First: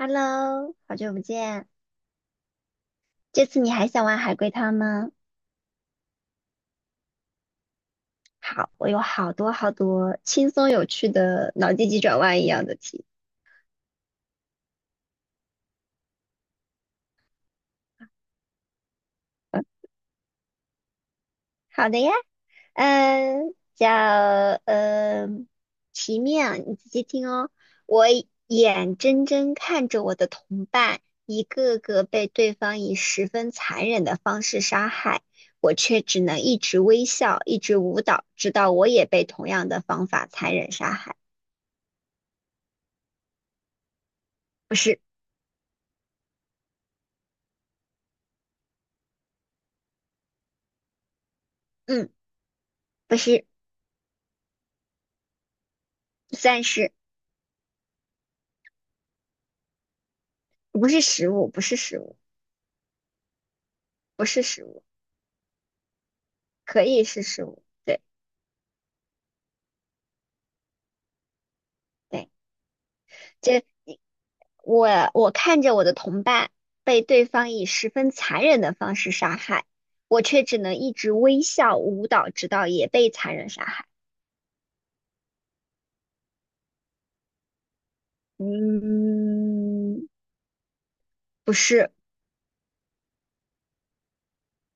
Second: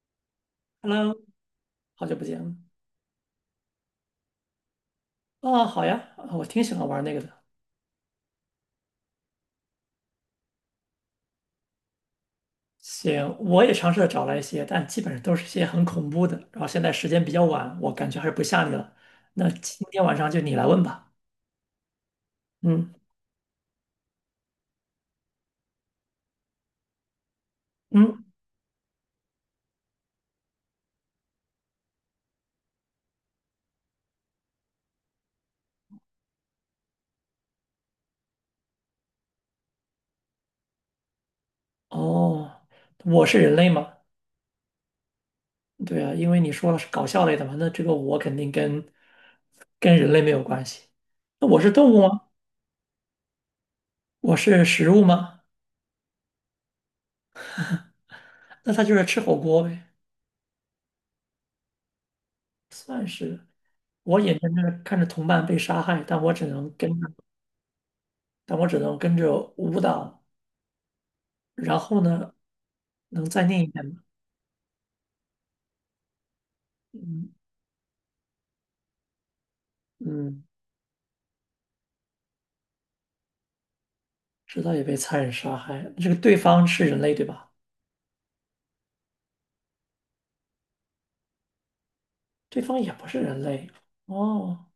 Hello，好久 Hello，不见。好久不见啊！这次你还想玩海龟汤吗？哦好呀，啊我挺喜欢玩那个的。好，我有好多好多轻松有趣的脑筋急转弯一样的题。行，我也尝试着找了一些，但基本上都是一些很恐怖的。然后现在时间比较晚，我感觉还是不吓你了。那今天晚上就你来问吧。好的呀，嗯嗯，叫嗯奇面啊，你仔细听哦。我嗯，眼睁睁看着我的同伴一个个被对方以十分残忍的方式杀害，我却只能一直微笑，一直舞蹈，直到我也被同样的方法残忍杀害。哦，我是人类吗？不是，对啊，因为你说了是搞笑类的嘛，那这个我肯定跟人类没有关系。那我是动物嗯，吗？不是。我是食物吗？算是。那它就是吃火锅呗，不是食物，不是食物，算是。我不眼是睁食睁的物，看着同伴被杀害，但我只能可跟以着。是食物。对。但我只能跟着舞蹈。然后对，呢，能再念这一遍吗？我我看着我的同伴被对嗯方以十分残忍的方式杀害，我却嗯，只能一直微笑舞蹈，直到也被残忍杀害。直到也被残忍杀害。这个对方是人类对吧？嗯，不是，对方也不是人类。哦，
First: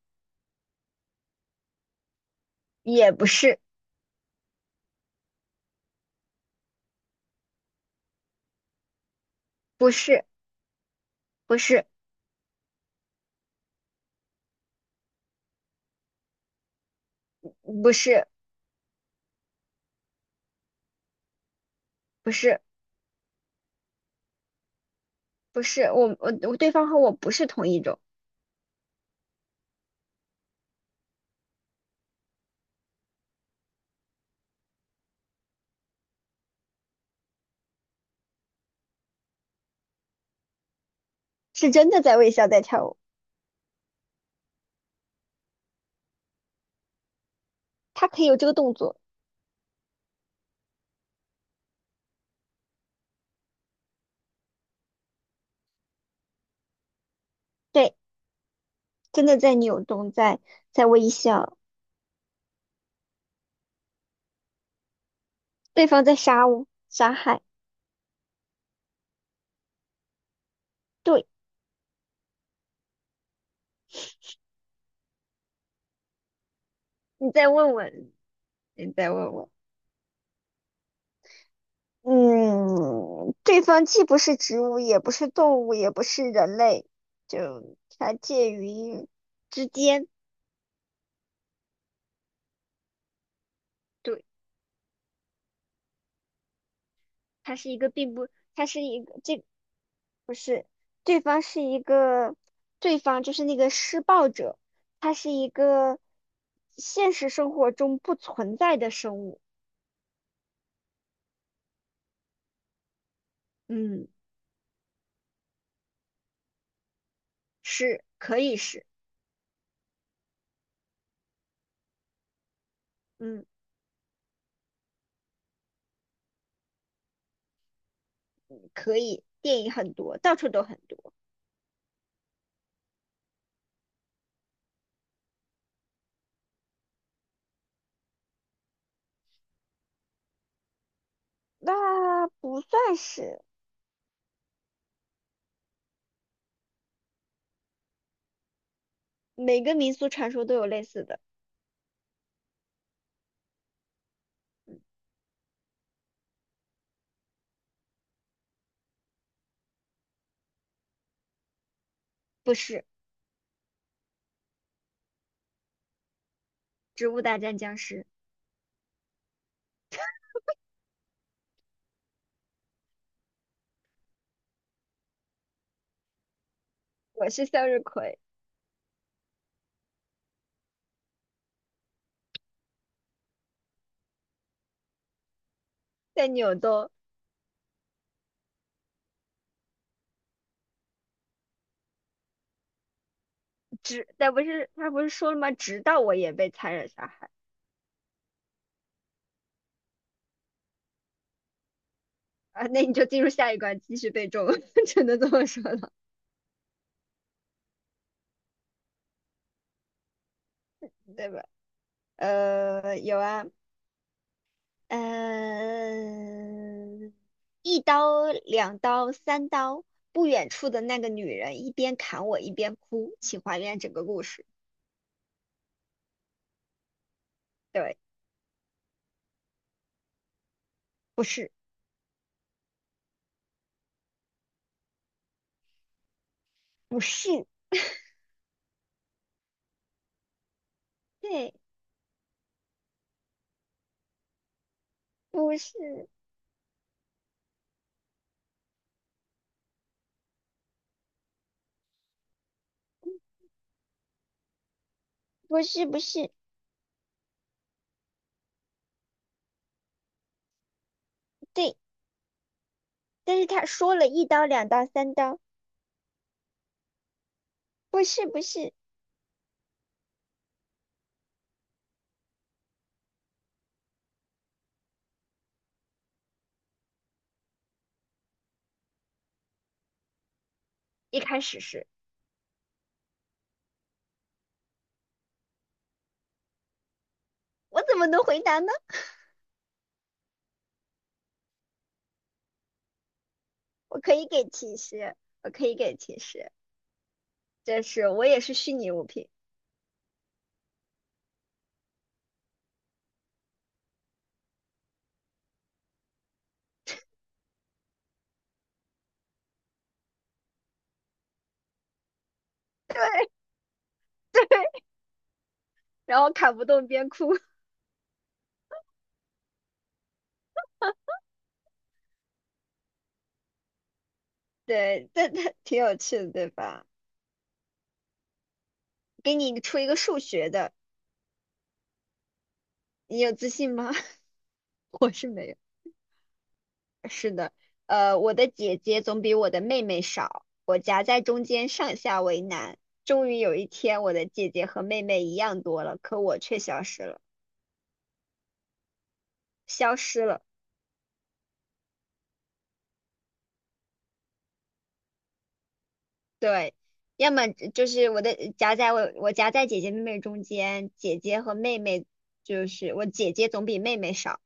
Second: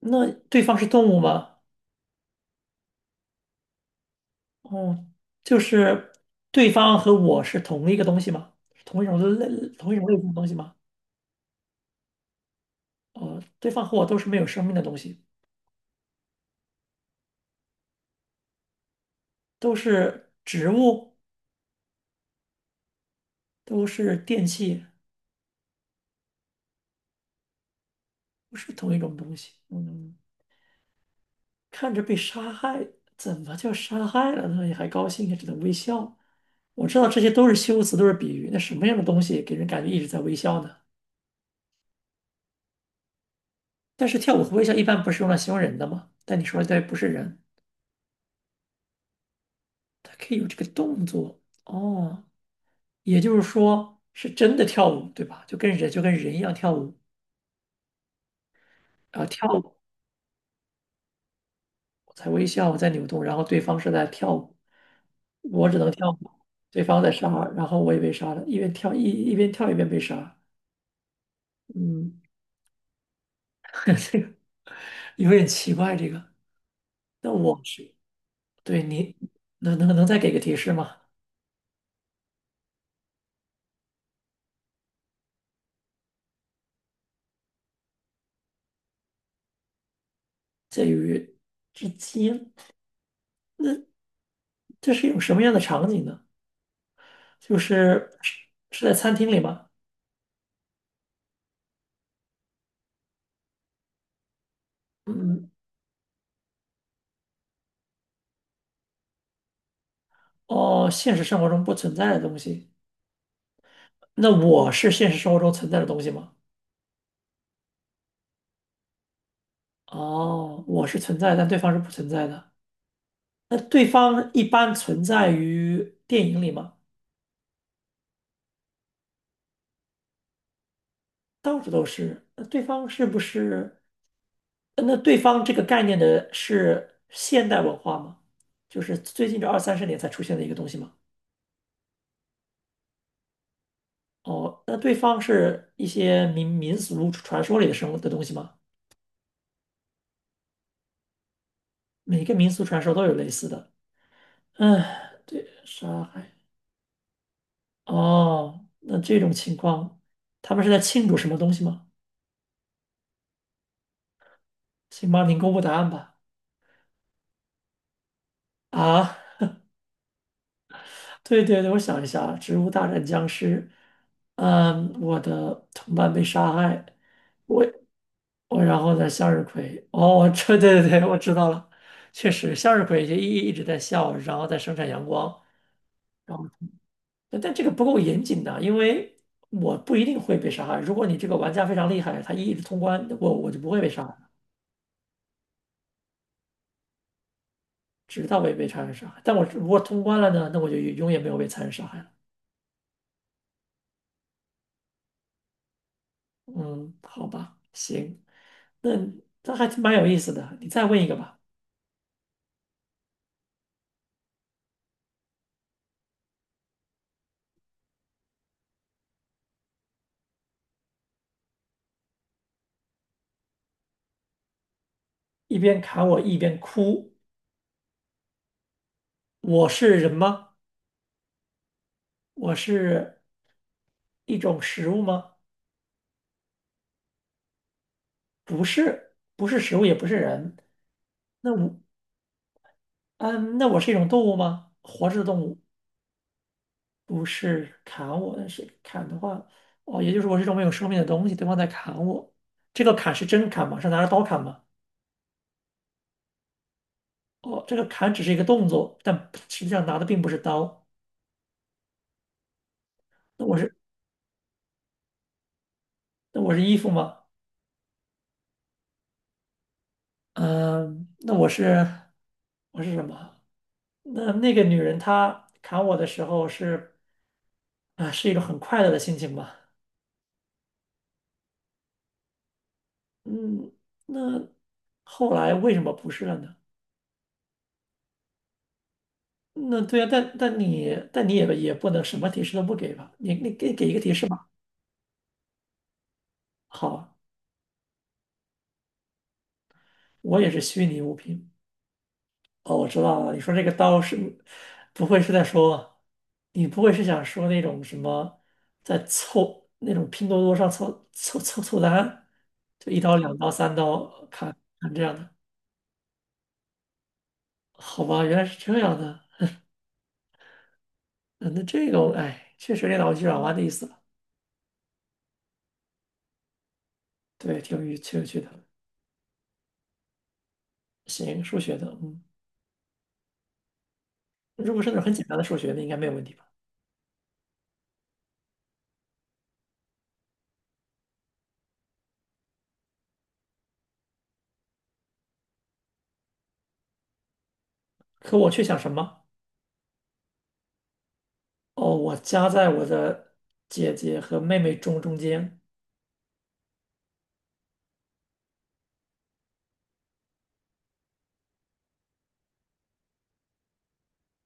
那对方是动物吗？也不是，哦，就是对方和我是同一个东西吗？同一种类不同一种类是，型的东西吗？不是，哦，对方和我都是没有生命的东西，不是，都是植物，不是，都是电器，不是，我我我对方和我不是同一种。不是同一种东西。嗯。看着被杀害，怎么就杀害了呢？你还高兴啊，也只能微笑。我知道这些都是修辞，都是比喻。那什么样的东西给人感觉一直在微笑呢？是真的在微笑在跳舞，但是跳舞和微笑一般不是用来形容人的吗？但你说的对，不是人，他可以有这个动作。它可以有这个动作哦，也就是说是真的跳舞，对吧？就跟人一样跳舞对。啊，真的跳在舞扭动，在微笑。我在微笑，我在扭动，然后对方是在跳舞，我只对能方跳在舞，杀我，对方在杀害。杀，然后我也被杀了，一边跳一边被杀，对，嗯。这个有点奇怪，这个。你那再我问是问，对你再你问问。能能能再给个提示吗？嗯，对方既不是植物，也不是动物，也不是人类，就它介于之间。介于之间，那对，这是一种什么样的场景呢？它就是一个，是并不，是它是是在一餐个，厅里这吗？不是。对方是一个，对方就是那个施暴者，他是一嗯，个现实生活中不存在的生物。哦，现实生活中不存在的东西。嗯，那我是现实生活中存在的东西吗？是，可以是。哦，我是存在，但对方是不存在的。嗯，那对方一般存在于电影里吗？可以，电影很多，到处都很多。到处都是。那对方是不是？那对方这个概念的是现代文化吗？就是最近这二三十年才出现的一个东西吗？那不算是。哦，那对方是一些民俗传说里的生物的东西吗？每个民俗传说都有类似的。每个民俗传说都有类似的。嗯，对，杀害。哦，那这种情况，他们是在庆祝什么东西吗？不是请帮您公布答案吧。《植物大战僵尸》，啊？对对对，我想一下，《植物大战僵尸》，嗯，我的同伴被杀害，我是我向日葵，然后呢，向日葵，哦，这对对对，我知道了，确实，向日葵就一直在笑，然后在生产阳光，在然后扭动。但这个不够严谨的，因为我不一定会被杀害。如果你这个玩家非常厉害，他一直通关，我就不会被杀直，害，但不是他不是说了吗？直到我也被残忍杀害。直到被残忍杀害。但我如果通关了呢，那我就永远没有被残忍杀害了。啊，那你就进入下一关，继续被中，只能这么说了，嗯，好吧，行，那这还蛮有意思的。你再问一个对吧，吧？有啊。嗯，一刀、两刀、三刀，不远处的那个女人一边砍我一边哭，请还原整个故事。一边砍我一边哭，对。我是人吗？不是，我是一种食物吗？不是。不是，不是食物，也不是人。那对。我，嗯，那我是一种动物吗？活着的动不物，是，不是砍我，但是砍的话，哦，也就是我是一种没有生命的东西，对方在砍我。这个砍是真砍吗？是拿着刀砍吗？不是，不是。哦，这个砍只是一个动作，但实际上拿的并不是刀。对，但是那我他是说了一刀、两刀、三刀。那我是衣服吗？不是，不是。嗯，那我是我是什么？那那个女人她砍我的时候是啊，是一种很快乐的心情吧？一开始是。嗯，那后来为什么不是了呢？我怎么能回答呢？那对啊，但你也不能什么提示都不给吧？你给一我个提可示以给吧。提示，我可以给提示。好啊，这是我也是虚拟物品。我也是虚拟物品。哦，我知道了，你说这个刀是，不会是在说，你不会是想说那种什么，在凑那种拼多多上凑单，就一刀、对。两刀、三刀砍对，砍这样的，然后砍不动边哭。好吧，原来是这样的，嗯那这个我哎，确实有点脑筋急转弯的意思了，对，但它挺有趣的，对吧？对，挺有趣的。给你出一个数学的，行，数学的，嗯，你有自信吗？如果是 那种我很简是单的没数有。学，那应该没有问题吧？是的，我的姐姐总比我的妹妹少，我夹在中间，上下为难。终于有一天，我的姐姐和妹妹一样多了，可我却消失了，可我却想什么？消失了。哦，我夹在我的姐姐和妹妹中间，对，要么就是我夹在姐姐妹妹中间，姐姐和妹妹，就是我姐姐总比妹妹少，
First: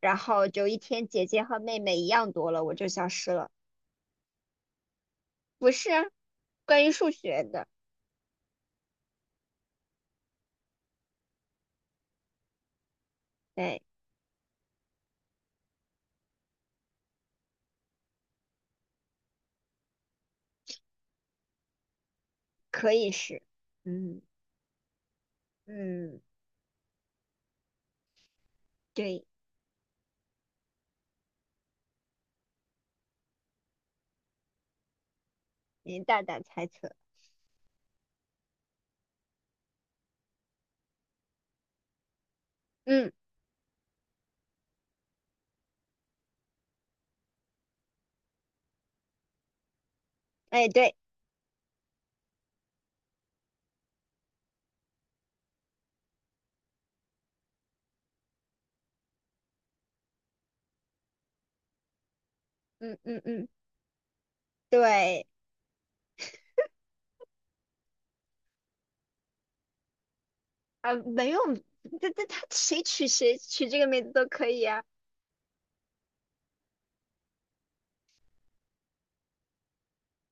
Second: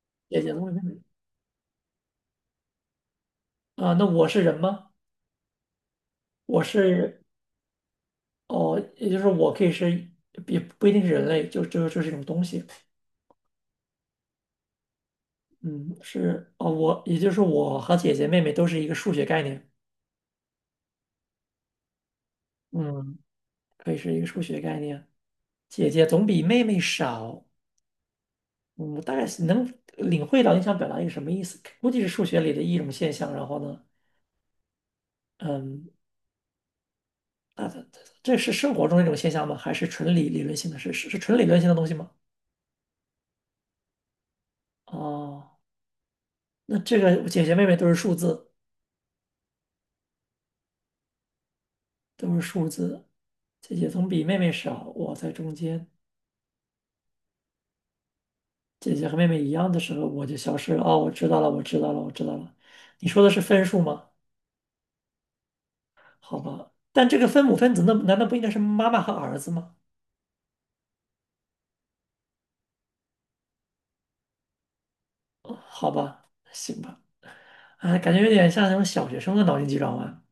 然姐后姐就和一妹妹天姐姐和妹妹一样多了，我就消失了。啊，那我是人吗？不是啊，我关于数是学的。哦，也就是我可以是，也不一定是人类，就是一种东西。哎，嗯，是哦，我也就是我和姐姐妹妹都是一个数学概念。可以嗯，是。可以是一嗯。个数学概念。姐姐嗯，总比妹妹少。嗯，我大概对，是能领会到你想表达一个什么意思，估计是数学里的一种现象。然后呢，嗯，你大胆猜测。那这是生活中的一种现象吗？还是纯理论性的？是纯理论性的东西吗？嗯。哦，那这个姐姐妹妹都是数字。哎，对。都是数字。姐姐总比妹妹少，我在中间。姐姐和妹妹一样的时候，我就消失了。哦，我知道了，我知道了，我知道了。嗯你嗯说的是嗯。分数吗？对。好吧，但这个分母分子那难道不应该是妈妈和儿子吗？啊，没有，他谁取这个名字都可以啊。哦，好吧，行吧。哎，感觉有点像那种小学生的脑筋急转弯。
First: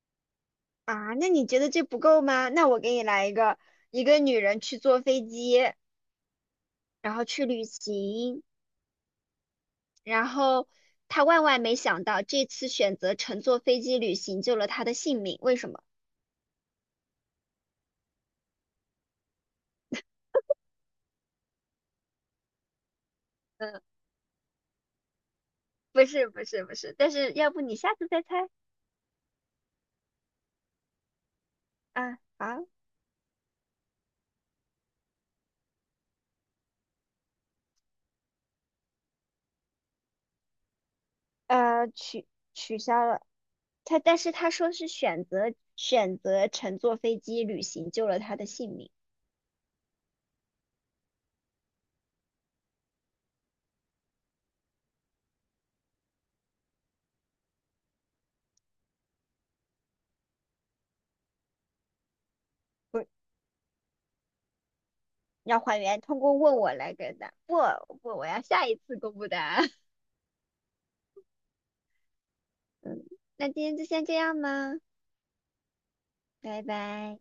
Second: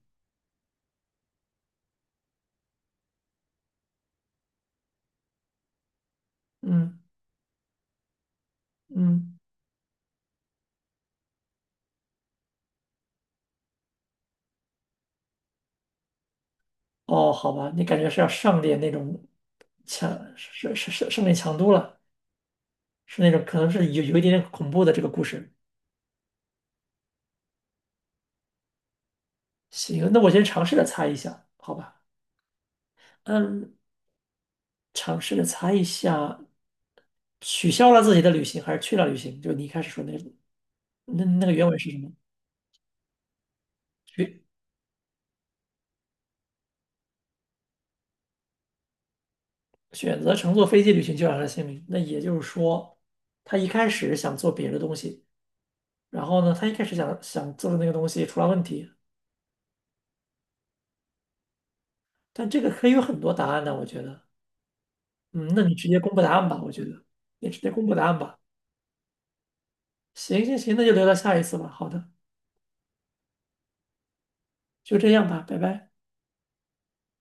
啊，那你觉得这不够吗？那我给你来一个，一个女人去坐飞机，嗯然后去旅行，嗯，然后她万万没想到这次选择乘坐飞机旅行救了她的性命，为什么？哦，好吧，你感觉是要上点那种强，是是是上点强度了，是那种可能嗯。是有一点点恐怖的这个故事。不是不是不是，但是要不你下次再猜。行，那我先尝试着猜一下，好吧？啊？好，嗯，尝试着猜一下，取消了自己的旅行还是去了旅行？就你一开始说那那那个原文呃，是什么？取取消了。他但是选他说是选择乘坐飞机旅行救了他的性命。选择乘坐飞机旅行就让他的姓名。那也就是说，他一开始想做别的东西，然后呢，他一开始想做的那个东西出了问题。但这个可以不有是很多答案呢，我觉得。嗯，要那你还直接原，公通布答过案问吧，我我觉来得给答。你不直接公布答不，案我吧。要下一次公布答案。行行行，那就留到下一次吧。好的，嗯，那今天就先这样吧，就这样吧，拜拜。拜拜。